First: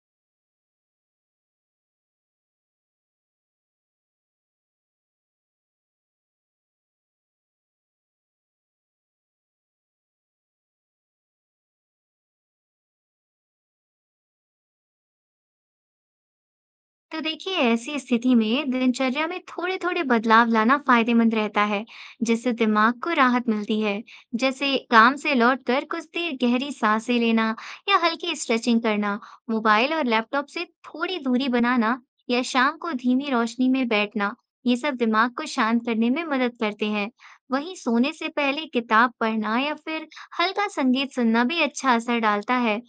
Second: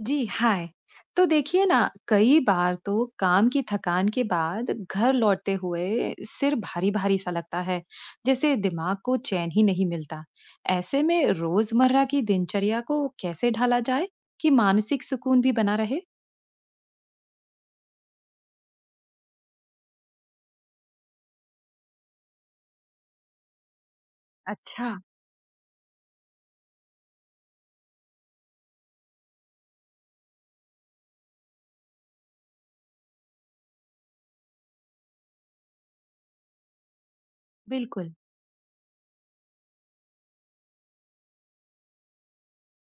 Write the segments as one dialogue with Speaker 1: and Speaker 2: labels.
Speaker 1: जी, हाय। तो देखिए ना, कई बार तो काम की थकान के बाद घर लौटते हुए सिर भारी-भारी सा लगता है, जैसे दिमाग को चैन ही नहीं मिलता। ऐसे में रोजमर्रा की दिनचर्या को कैसे ढाला जाए कि मानसिक सुकून भी बना रहे?
Speaker 2: तो देखिए ऐसी स्थिति में दिनचर्या में थोड़े थोड़े बदलाव लाना फायदेमंद रहता है जिससे दिमाग को राहत मिलती है। जैसे
Speaker 1: अच्छा।
Speaker 2: काम से लौटकर कुछ देर गहरी सांसें लेना या हल्की स्ट्रेचिंग करना, मोबाइल और लैपटॉप से थोड़ी दूरी बनाना या शाम को धीमी रोशनी में बैठना, ये सब दिमाग को शांत करने में मदद करते हैं। वहीं
Speaker 1: बिल्कुल।
Speaker 2: सोने से पहले किताब पढ़ना या फिर हल्का संगीत सुनना भी अच्छा असर डालता है।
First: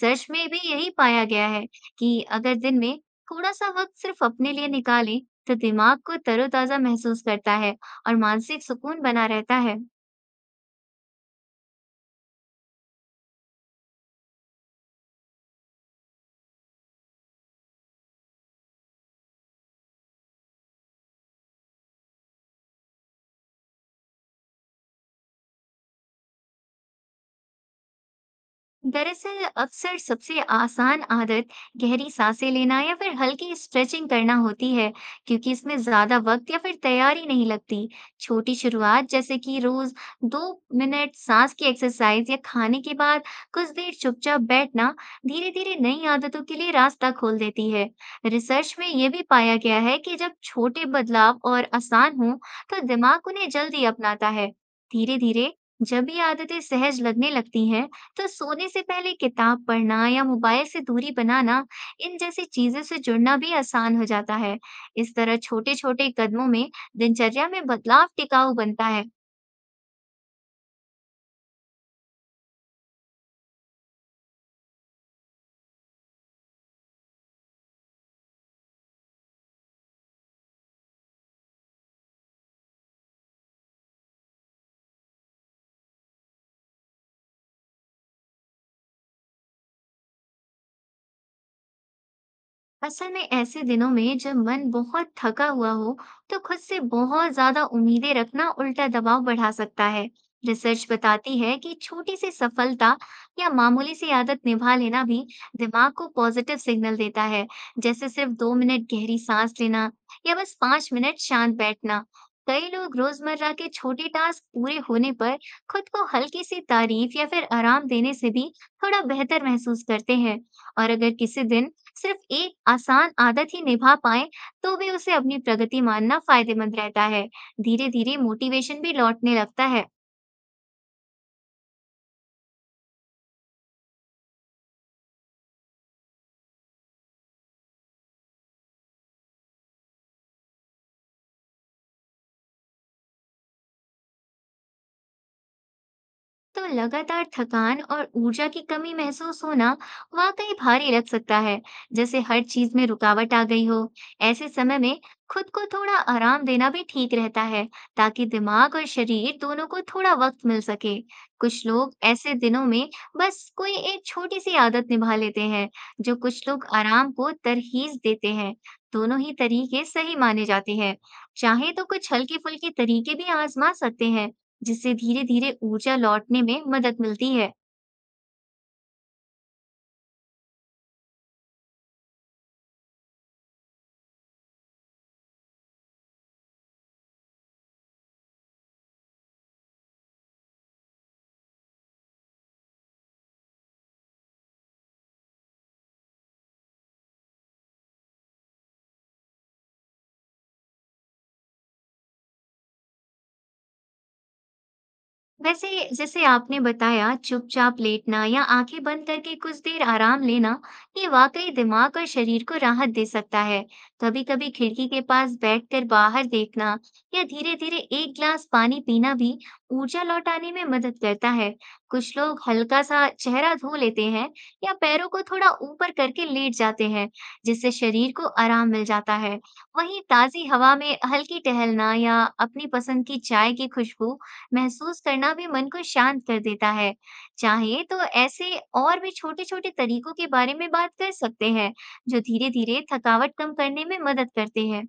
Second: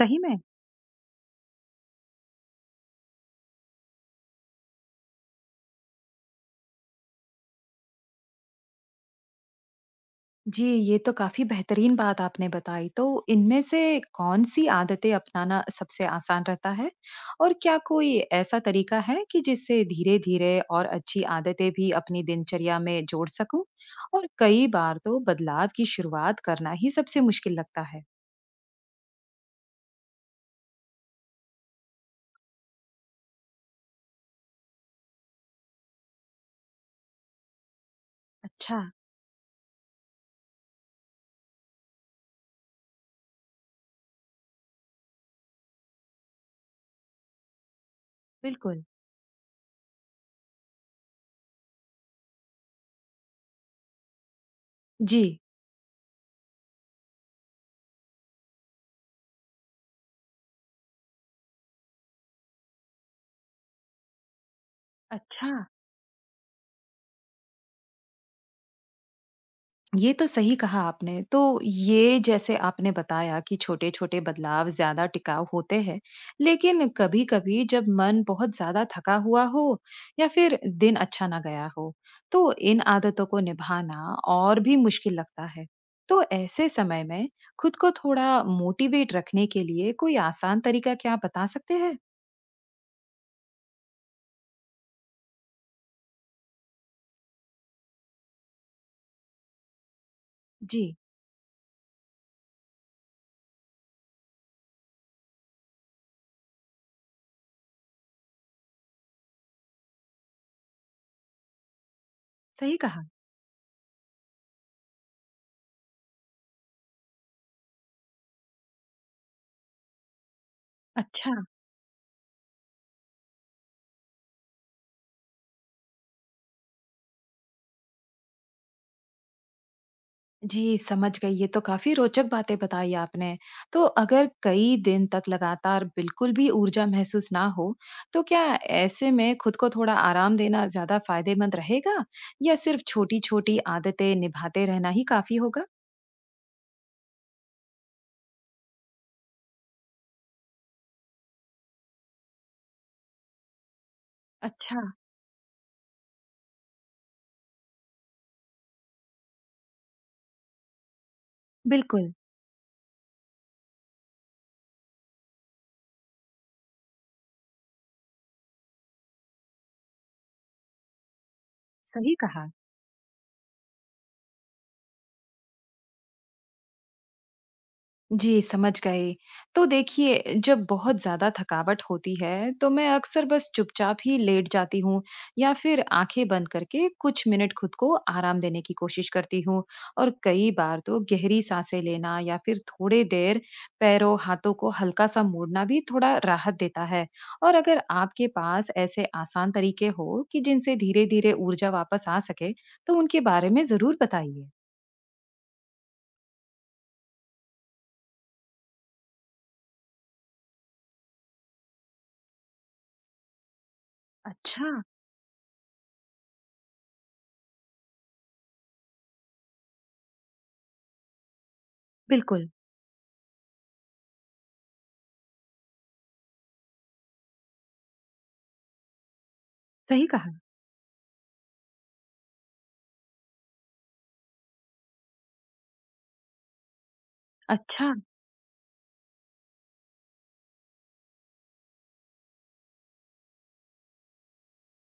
Speaker 1: सही में।
Speaker 2: में भी यही पाया गया है कि अगर दिन में थोड़ा सा वक्त सिर्फ अपने लिए निकालें, तो दिमाग को तरोताजा महसूस करता है और मानसिक सुकून बना रहता है।
Speaker 1: जी, ये तो काफ़ी बेहतरीन बात आपने बताई। तो इनमें से कौन-सी आदतें अपनाना सबसे आसान रहता है? और क्या कोई ऐसा तरीका है कि जिससे धीरे-धीरे और अच्छी आदतें भी अपनी दिनचर्या में जोड़ सकूँ? और कई बार तो बदलाव की शुरुआत करना ही सबसे मुश्किल लगता है।
Speaker 2: दरअसल अक्सर सबसे आसान आदत गहरी सांसें लेना या फिर हल्की स्ट्रेचिंग करना होती है, क्योंकि इसमें ज्यादा वक्त या फिर तैयारी नहीं लगती। छोटी
Speaker 1: अच्छा,
Speaker 2: शुरुआत, जैसे कि रोज 2 मिनट सांस की एक्सरसाइज या खाने के बाद कुछ देर चुपचाप बैठना, धीरे-धीरे नई आदतों के लिए रास्ता खोल देती है। रिसर्च
Speaker 1: बिल्कुल।
Speaker 2: में ये भी पाया गया है कि जब छोटे बदलाव और आसान हों, तो दिमाग उन्हें जल्दी अपनाता है।
Speaker 1: जी।
Speaker 2: धीरे-धीरे जब ये आदतें सहज लगने लगती हैं, तो सोने से पहले किताब पढ़ना या मोबाइल से दूरी बनाना, इन जैसी चीज़ों से जुड़ना भी आसान हो जाता है। इस तरह
Speaker 1: अच्छा।
Speaker 2: छोटे-छोटे कदमों में दिनचर्या में बदलाव टिकाऊ बनता है।
Speaker 1: ये तो सही कहा आपने। तो ये जैसे आपने बताया कि छोटे-छोटे बदलाव ज़्यादा टिकाऊ होते हैं, लेकिन कभी-कभी जब मन बहुत ज़्यादा थका हुआ हो या फिर दिन अच्छा ना गया हो, तो इन आदतों को निभाना और भी मुश्किल लगता है। तो ऐसे समय में खुद को थोड़ा मोटिवेट रखने के लिए कोई आसान तरीका क्या आप बता सकते हैं?
Speaker 2: असल में ऐसे दिनों में जब मन बहुत थका हुआ हो, तो खुद से बहुत ज्यादा उम्मीदें रखना उल्टा दबाव बढ़ा सकता है। रिसर्च
Speaker 1: जी,
Speaker 2: बताती है कि छोटी सी सफलता या मामूली सी आदत निभा लेना भी दिमाग को पॉजिटिव सिग्नल देता है, जैसे सिर्फ 2 मिनट गहरी सांस लेना या बस 5 मिनट शांत बैठना। कई
Speaker 1: सही
Speaker 2: लोग
Speaker 1: कहा।
Speaker 2: रोजमर्रा के छोटे टास्क पूरे होने पर खुद को हल्की सी तारीफ या फिर आराम देने से भी थोड़ा बेहतर महसूस करते हैं। और अगर
Speaker 1: अच्छा।
Speaker 2: किसी दिन सिर्फ एक आसान आदत ही निभा पाएं, तो भी उसे अपनी प्रगति मानना फायदेमंद रहता है। धीरे-धीरे मोटिवेशन भी लौटने लगता है।
Speaker 1: जी, समझ गई। ये तो काफ़ी रोचक बातें बताई आपने। तो अगर कई दिन तक लगातार बिल्कुल भी ऊर्जा महसूस ना हो, तो क्या ऐसे में खुद को थोड़ा आराम देना ज़्यादा फ़ायदेमंद रहेगा या सिर्फ़ छोटी-छोटी आदतें निभाते रहना ही काफ़ी होगा?
Speaker 2: तो लगातार थकान और ऊर्जा की कमी महसूस होना वाकई भारी लग सकता है, जैसे हर चीज में रुकावट आ गई हो। ऐसे समय
Speaker 1: अच्छा,
Speaker 2: में खुद को थोड़ा आराम देना भी ठीक रहता है, ताकि दिमाग और शरीर दोनों को थोड़ा वक्त मिल सके। कुछ लोग
Speaker 1: बिल्कुल,
Speaker 2: ऐसे दिनों में बस कोई एक छोटी सी आदत निभा लेते हैं, जो कुछ लोग आराम को तरहीज देते हैं। दोनों ही तरीके सही माने जाते हैं। चाहे तो कुछ
Speaker 1: सही
Speaker 2: हल्की
Speaker 1: कहा।
Speaker 2: फुल्की तरीके भी आजमा सकते हैं, जिससे धीरे-धीरे ऊर्जा लौटने में मदद मिलती है।
Speaker 1: जी, समझ गई। तो देखिए, जब बहुत ज़्यादा थकावट होती है, तो मैं अक्सर बस चुपचाप ही लेट जाती हूँ या फिर आँखें बंद करके कुछ मिनट खुद को आराम देने की कोशिश करती हूँ। और कई बार तो गहरी साँसें लेना या फिर थोड़ी देर पैरों, हाथों को हल्का-सा मोड़ना भी थोड़ा राहत देता है। और अगर आपके पास ऐसे आसान तरीके हो कि जिनसे धीरे-धीरे ऊर्जा वापस आ सके, तो उनके बारे में ज़रूर बताइए।
Speaker 2: वैसे, जैसे आपने बताया, चुपचाप लेटना या आंखें बंद करके कुछ देर आराम लेना, ये वाकई दिमाग और शरीर को राहत दे सकता है। कभी कभी
Speaker 1: अच्छा,
Speaker 2: खिड़की के पास बैठकर बाहर देखना या धीरे धीरे एक गिलास पानी पीना भी ऊर्जा लौटाने में मदद करता है। कुछ लोग
Speaker 1: बिल्कुल,
Speaker 2: हल्का सा चेहरा धो लेते हैं या पैरों को थोड़ा ऊपर करके लेट जाते हैं, जिससे शरीर को आराम मिल जाता है। वहीं
Speaker 1: सही कहा।
Speaker 2: ताजी हवा में हल्की टहलना या अपनी पसंद की चाय की खुशबू महसूस करना भी मन को शांत कर देता है। चाहे
Speaker 1: अच्छा।
Speaker 2: तो ऐसे और भी छोटे-छोटे तरीकों के बारे में बात कर सकते हैं, जो धीरे-धीरे थकावट कम करने में मदद करते हैं।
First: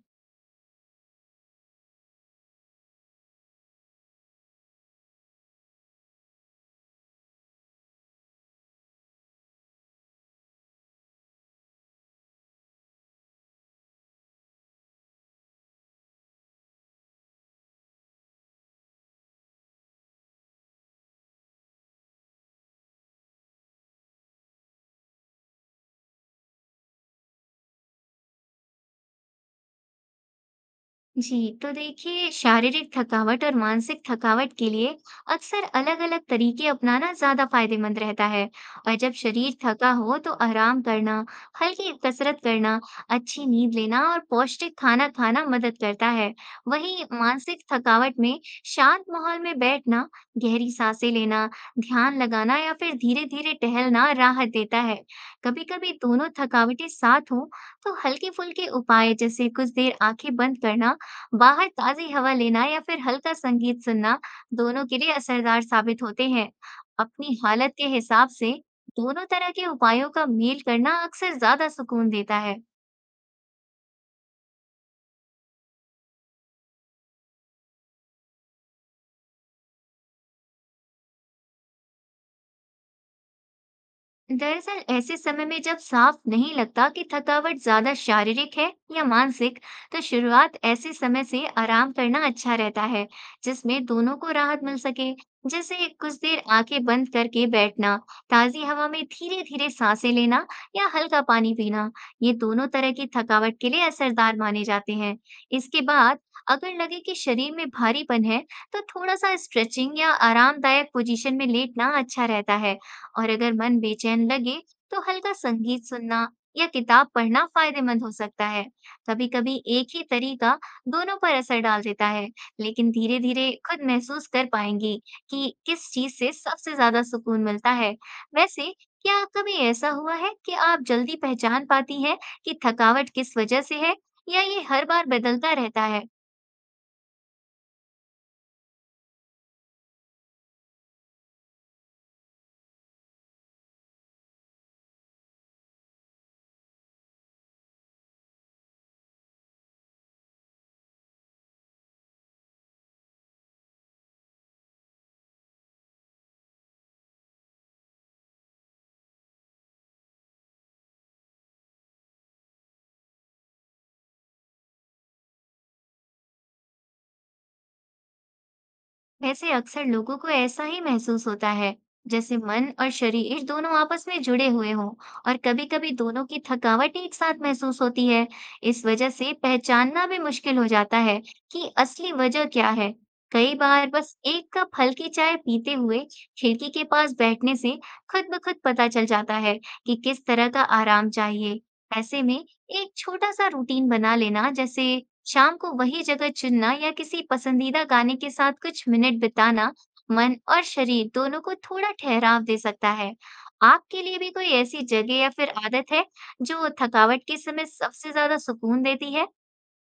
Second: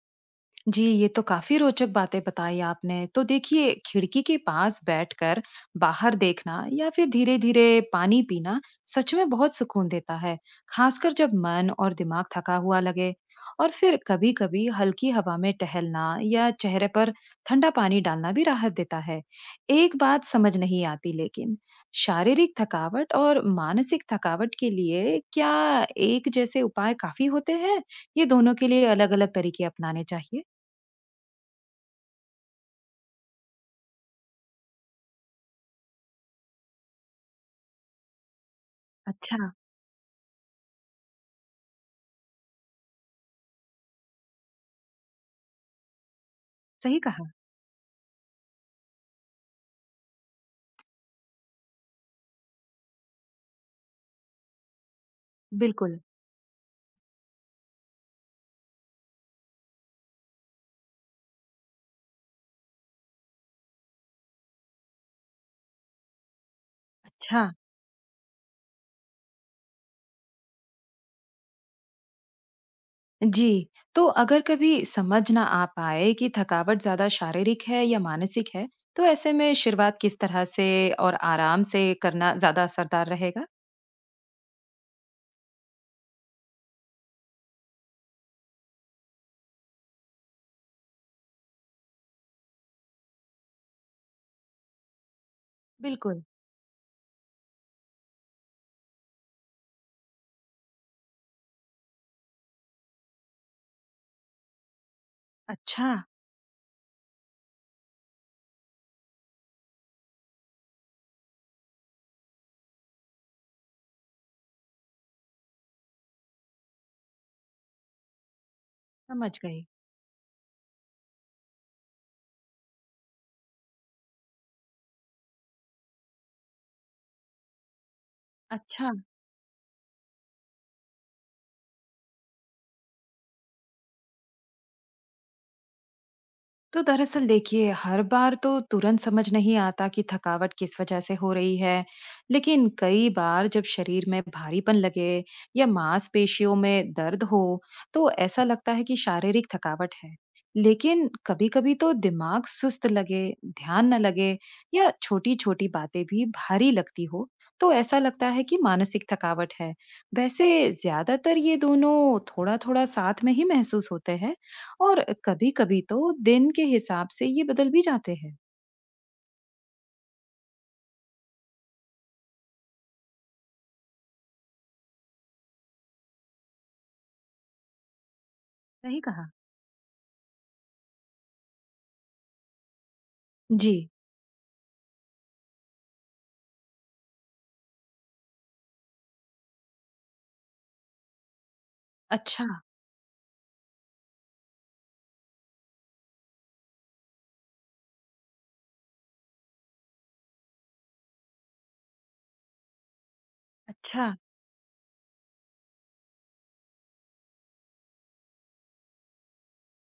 Speaker 1: जी, ये तो काफ़ी रोचक बातें बताई आपने। तो देखिए, खिड़की के पास बैठकर बाहर देखना या फिर धीरे-धीरे पानी पीना सच में बहुत सुकून देता है, खासकर जब मन और दिमाग थका हुआ लगे। और फिर कभी-कभी हल्की हवा में टहलना या चेहरे पर ठंडा पानी डालना भी राहत देता है। एक बात समझ नहीं आती लेकिन, शारीरिक थकावट और मानसिक थकावट के लिए क्या एक जैसे उपाय काफ़ी होते हैं? या दोनों के लिए अलग-अलग तरीके अपनाने चाहिए?
Speaker 2: जी, तो देखिए, शारीरिक थकावट और मानसिक थकावट के लिए अक्सर अलग-अलग तरीके अपनाना ज्यादा फायदेमंद रहता है। और जब
Speaker 1: अच्छा,
Speaker 2: शरीर थका हो तो आराम करना, हल्की कसरत करना, अच्छी नींद लेना और पौष्टिक खाना खाना मदद करता है।
Speaker 1: सही
Speaker 2: वहीं
Speaker 1: कहा,
Speaker 2: मानसिक थकावट में शांत माहौल में बैठना, गहरी सांसें लेना, ध्यान लगाना या फिर धीरे-धीरे टहलना राहत देता है। कभी-कभी
Speaker 1: बिल्कुल।
Speaker 2: दोनों थकावटें साथ हों, तो हल्के फुल्के उपाय, जैसे कुछ देर आंखें बंद करना, बाहर ताज़ी हवा लेना या फिर हल्का संगीत सुनना, दोनों के लिए असरदार साबित होते हैं। अपनी
Speaker 1: अच्छा,
Speaker 2: हालत के हिसाब से दोनों तरह के उपायों का मेल करना अक्सर ज़्यादा सुकून देता है।
Speaker 1: जी, तो अगर कभी समझ ना आ पाए कि थकावट ज़्यादा शारीरिक है या मानसिक है, तो ऐसे में शुरुआत किस तरह से और आराम से करना ज़्यादा असरदार रहेगा?
Speaker 2: दरअसल ऐसे समय में जब साफ नहीं लगता कि थकावट ज्यादा शारीरिक है या मानसिक, तो शुरुआत ऐसे समय से आराम करना अच्छा रहता है, जिसमें दोनों को राहत मिल सके। जैसे कुछ
Speaker 1: बिल्कुल,
Speaker 2: देर आंखें बंद करके बैठना, ताजी हवा में धीरे-धीरे सांसें लेना या हल्का पानी पीना, ये दोनों तरह की थकावट के लिए असरदार माने जाते हैं। इसके
Speaker 1: अच्छा,
Speaker 2: बाद अगर लगे कि शरीर में भारीपन है, तो थोड़ा सा स्ट्रेचिंग या आरामदायक पोजीशन में लेटना अच्छा रहता है। और अगर मन बेचैन लगे, तो हल्का संगीत सुनना या किताब पढ़ना फायदेमंद हो सकता है।
Speaker 1: समझ
Speaker 2: कभी-कभी
Speaker 1: गई।
Speaker 2: एक ही तरीका दोनों पर असर डाल देता है, लेकिन धीरे-धीरे खुद महसूस कर पाएंगी कि किस चीज़ से सबसे ज़्यादा सुकून मिलता है। वैसे,
Speaker 1: अच्छा।
Speaker 2: क्या कभी ऐसा हुआ है कि आप जल्दी पहचान पाती हैं कि थकावट किस वजह से है, या ये हर बार बदलता रहता है?
Speaker 1: तो दरअसल देखिए हर बार तो तुरंत समझ नहीं आता कि थकावट किस वजह से हो रही है, लेकिन कई बार जब शरीर में भारीपन लगे या मांसपेशियों में दर्द हो, तो ऐसा लगता है कि शारीरिक थकावट है। लेकिन कभी-कभी तो दिमाग सुस्त लगे, ध्यान न लगे या छोटी-छोटी बातें भी भारी लगती हो, तो ऐसा लगता है कि मानसिक थकावट है। वैसे ज्यादातर ये दोनों थोड़ा-थोड़ा साथ में ही महसूस होते हैं। और कभी-कभी तो दिन के हिसाब से ये बदल भी जाते हैं।
Speaker 2: वैसे अक्सर लोगों को ऐसा ही महसूस होता है, जैसे मन और शरीर दोनों आपस में जुड़े हुए हों, और कभी-कभी दोनों की थकावट एक साथ महसूस होती है। इस
Speaker 1: सही
Speaker 2: वजह
Speaker 1: कहा।
Speaker 2: से पहचानना भी मुश्किल हो जाता है कि असली वजह क्या है। कई
Speaker 1: जी।
Speaker 2: बार बस एक कप हल्की चाय पीते हुए खिड़की के पास बैठने से खुद ब खुद पता चल जाता है कि किस तरह का आराम चाहिए। ऐसे में
Speaker 1: अच्छा,
Speaker 2: एक छोटा सा रूटीन बना लेना, जैसे शाम को वही जगह चुनना या किसी पसंदीदा गाने के साथ कुछ मिनट बिताना, मन और शरीर दोनों को थोड़ा ठहराव दे सकता है। आपके
Speaker 1: अच्छा।
Speaker 2: लिए भी कोई ऐसी जगह या फिर आदत है, जो थकावट के समय सबसे ज्यादा सुकून देती है?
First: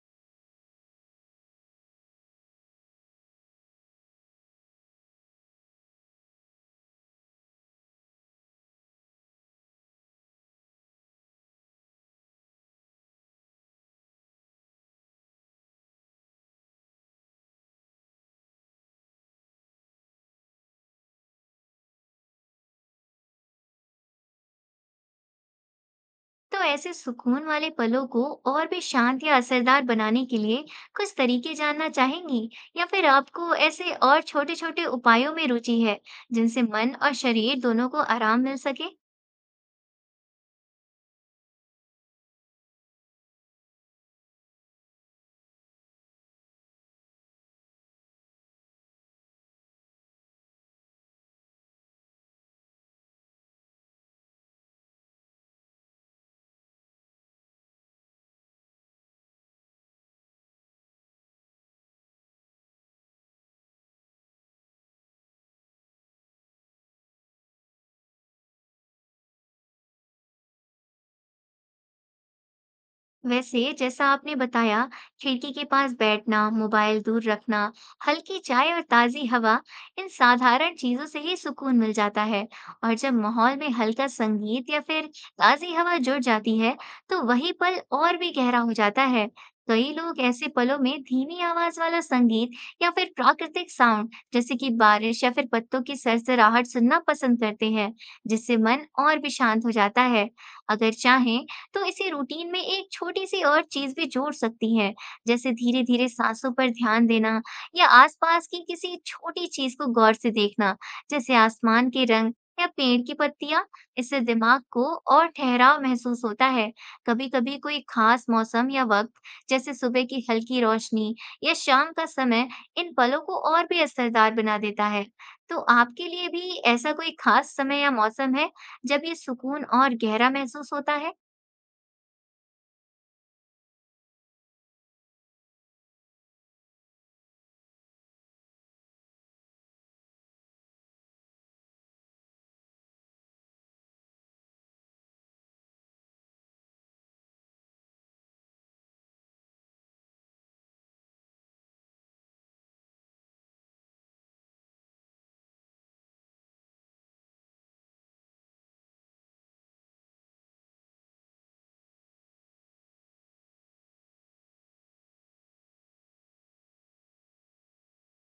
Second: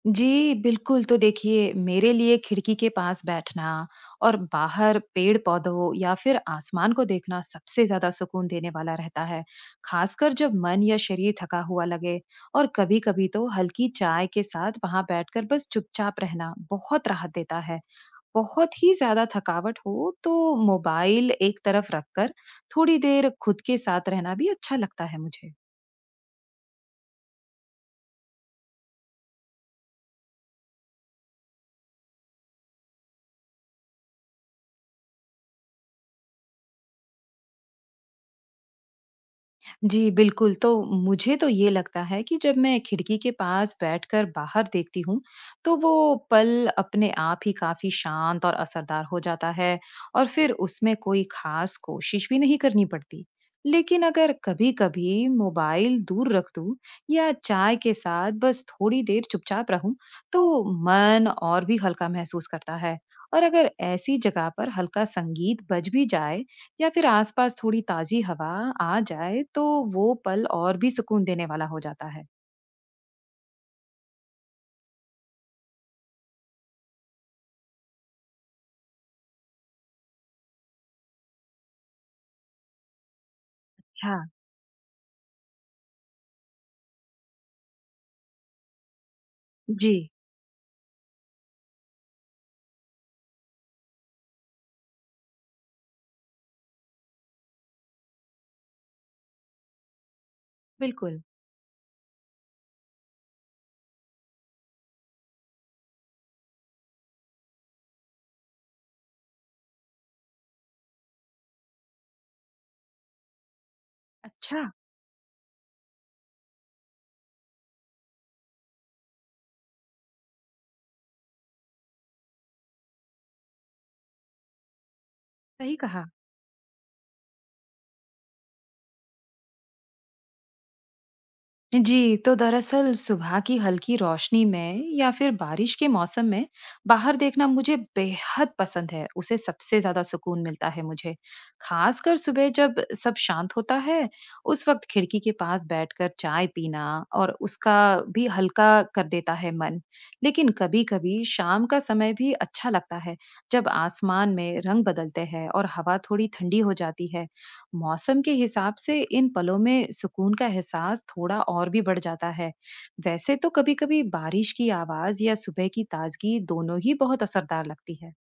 Speaker 1: जी, बिल्कुल। तो देखिए, मेरे लिए खिड़की के पास बैठना और बाहर पेड़-पौधों या फिर आसमान को देखना सबसे ज़्यादा सुकून देने वाला रहता है, खासकर जब मन या शरीर थका हुआ लगे। और कभी-कभी तो हल्की चाय के साथ वहाँ बैठकर बस चुपचाप रहना बहुत राहत देता है। बहुत ही ज़्यादा थकावट हो, तो मोबाइल एक तरफ रखकर थोड़ी देर खुद के साथ रहना भी अच्छा लगता है मुझे।
Speaker 2: तो ऐसे सुकून वाले पलों को और भी शांत या असरदार बनाने के लिए कुछ तरीके जानना चाहेंगी, या फिर आपको ऐसे और छोटे-छोटे उपायों में रुचि है, जिनसे मन और शरीर दोनों को आराम मिल सके?
Speaker 1: जी, बिल्कुल। तो मुझे तो ये लगता है कि जब मैं खिड़की के पास बैठकर बाहर देखती हूँ, तो वो पल अपने आप ही काफ़ी शांत और असरदार हो जाता है और फिर उसमें कोई ख़ास कोशिश भी नहीं करनी पड़ती। लेकिन अगर कभी-कभी मोबाइल दूर रख दूँ या चाय के साथ बस थोड़ी देर चुपचाप रहूँ, तो मन और भी हल्का महसूस करता है और अगर ऐसी जगह पर हल्का संगीत बज भी जाए, या फिर आसपास थोड़ी ताजी हवा आ जाए तो वो पल और भी सुकून देने वाला हो जाता है।
Speaker 2: वैसे, जैसा आपने बताया, खिड़की के पास बैठना, मोबाइल दूर रखना, हल्की चाय और ताज़ी हवा, इन साधारण चीज़ों से ही सुकून मिल जाता है। और जब माहौल में हल्का
Speaker 1: अच्छा।
Speaker 2: संगीत या फिर ताज़ी हवा जुड़ जाती है, तो वही पल और भी गहरा हो जाता है। कई
Speaker 1: जी।
Speaker 2: लोग ऐसे पलों में धीमी आवाज वाला संगीत या फिर प्राकृतिक साउंड, जैसे कि बारिश या फिर पत्तों की सरसराहट सुनना पसंद करते हैं, जिससे मन और भी शांत हो जाता है। अगर
Speaker 1: बिल्कुल।
Speaker 2: चाहें तो इसी रूटीन में एक छोटी-सी और चीज़ भी जोड़ सकती हैं, जैसे धीरे-धीरे साँसों पर ध्यान देना या आसपास की किसी छोटी चीज़ को गौर से देखना, जैसे आसमान के रंग या पेड़ की पत्तियाँ। इससे दिमाग
Speaker 1: अच्छा।
Speaker 2: को और ठहराव महसूस होता है। कभी-कभी कोई खास मौसम या वक़्त, जैसे सुबह की हल्की रोशनी या शाम का समय, इन पलों को और भी असरदार बना देता है। तो
Speaker 1: सही कहा।
Speaker 2: आपके लिए भी ऐसा कोई खास समय या मौसम है, जब ये सुकून और गहरा महसूस होता है?
Speaker 1: जी, तो दरअसल सुबह की हल्की रोशनी में या फिर बारिश के मौसम में बाहर देखना मुझे बेहद पसंद है। उसे सबसे ज्यादा सुकून मिलता है मुझे। खासकर सुबह जब सब शांत होता है, उस वक्त खिड़की के पास बैठकर चाय पीना और उसका भी हल्का कर देता है मन। लेकिन कभी-कभी शाम का समय भी अच्छा लगता है, जब आसमान में रंग बदलते हैं और हवा थोड़ी ठंडी हो जाती है। मौसम के हिसाब से इन पलों में सुकून का एहसास थोड़ा और भी बढ़ जाता है। वैसे तो कभी-कभी बारिश की आवाज या सुबह की ताजगी दोनों ही बहुत असरदार लगती है।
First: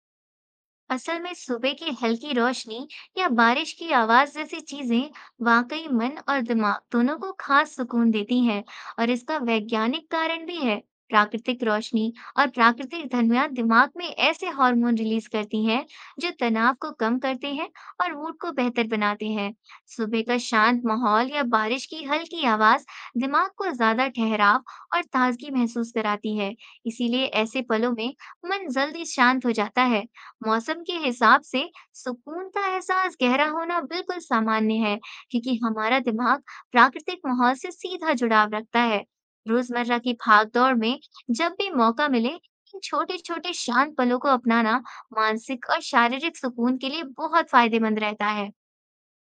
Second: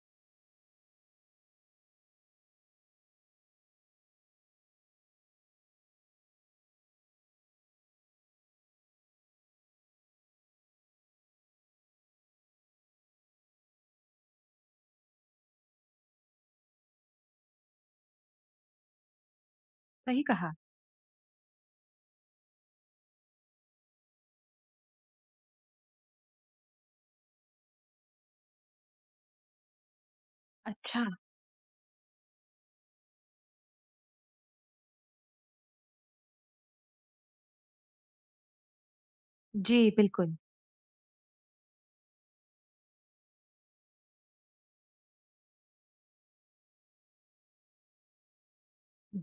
Speaker 2: असल में सुबह की हल्की रोशनी या बारिश की आवाज जैसी चीजें वाकई मन और दिमाग दोनों को खास सुकून देती हैं, और इसका वैज्ञानिक कारण भी है। प्राकृतिक रोशनी और प्राकृतिक धनिया दिमाग में ऐसे हार्मोन रिलीज करती हैं, जो तनाव को कम करते हैं और मूड को बेहतर बनाते हैं। सुबह
Speaker 1: सही
Speaker 2: का
Speaker 1: कहा।
Speaker 2: शांत माहौल या बारिश की हल्की आवाज दिमाग को ज्यादा ठहराव और ताजगी महसूस कराती है। इसीलिए ऐसे पलों में मन जल्दी शांत हो जाता है। मौसम के
Speaker 1: अच्छा।
Speaker 2: हिसाब से सुकून का एहसास गहरा होना बिल्कुल सामान्य है, क्योंकि हमारा दिमाग प्राकृतिक माहौल से सीधा जुड़ाव रखता है।
Speaker 1: जी
Speaker 2: रोजमर्रा की
Speaker 1: बिल्कुल।
Speaker 2: भागदौड़ में जब भी मौका मिले, इन छोटे-छोटे शांत पलों को अपनाना मानसिक और शारीरिक सुकून के लिए बहुत फायदेमंद रहता है।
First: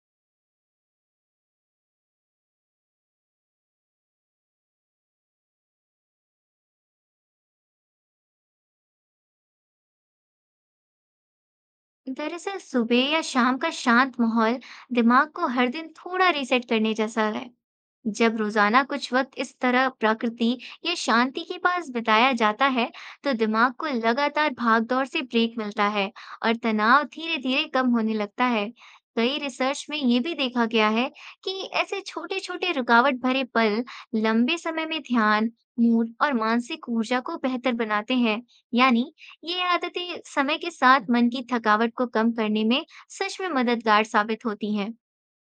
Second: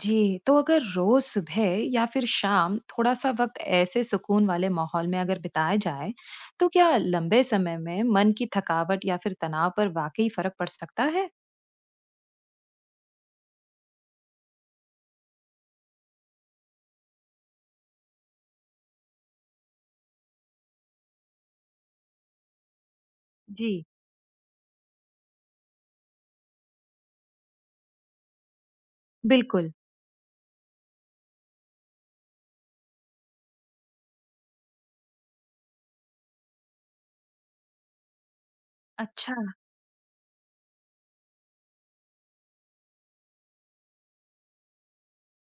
Speaker 1: जी, तो अगर रोज सुबह या फिर शाम थोड़ा सा वक्त ऐसे सुकून वाले माहौल में अगर बिताया जाए तो क्या लंबे समय में मन की थकावट या फिर तनाव पर वाकई फर्क पड़ सकता है?
Speaker 2: दरअसल सुबह या शाम का शांत माहौल दिमाग को हर दिन थोड़ा रीसेट करने जैसा है। जब रोजाना कुछ वक्त इस तरह प्रकृति या शांति के पास बिताया जाता है, तो दिमाग
Speaker 1: जी।
Speaker 2: को लगातार भागदौड़ से ब्रेक मिलता है और तनाव धीरे-धीरे कम होने लगता है। कई
Speaker 1: बिल्कुल।
Speaker 2: रिसर्च में ये भी देखा गया है कि ऐसे छोटे-छोटे रुकावट भरे पल लंबे समय में ध्यान, मूड और मानसिक ऊर्जा को बेहतर बनाते हैं। यानी
Speaker 1: अच्छा।
Speaker 2: ये आदतें समय के साथ मन की थकावट को कम करने में सच में मददगार साबित होती हैं।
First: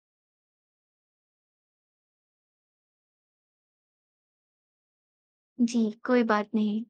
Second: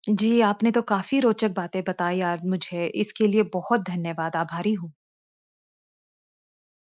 Speaker 1: जी, आपने तो काफ़ी रोचक बातें बताई यार मुझे। इसके लिए बहुत धन्यवाद, आभारी हूँ।
Speaker 2: जी, कोई बात नहीं।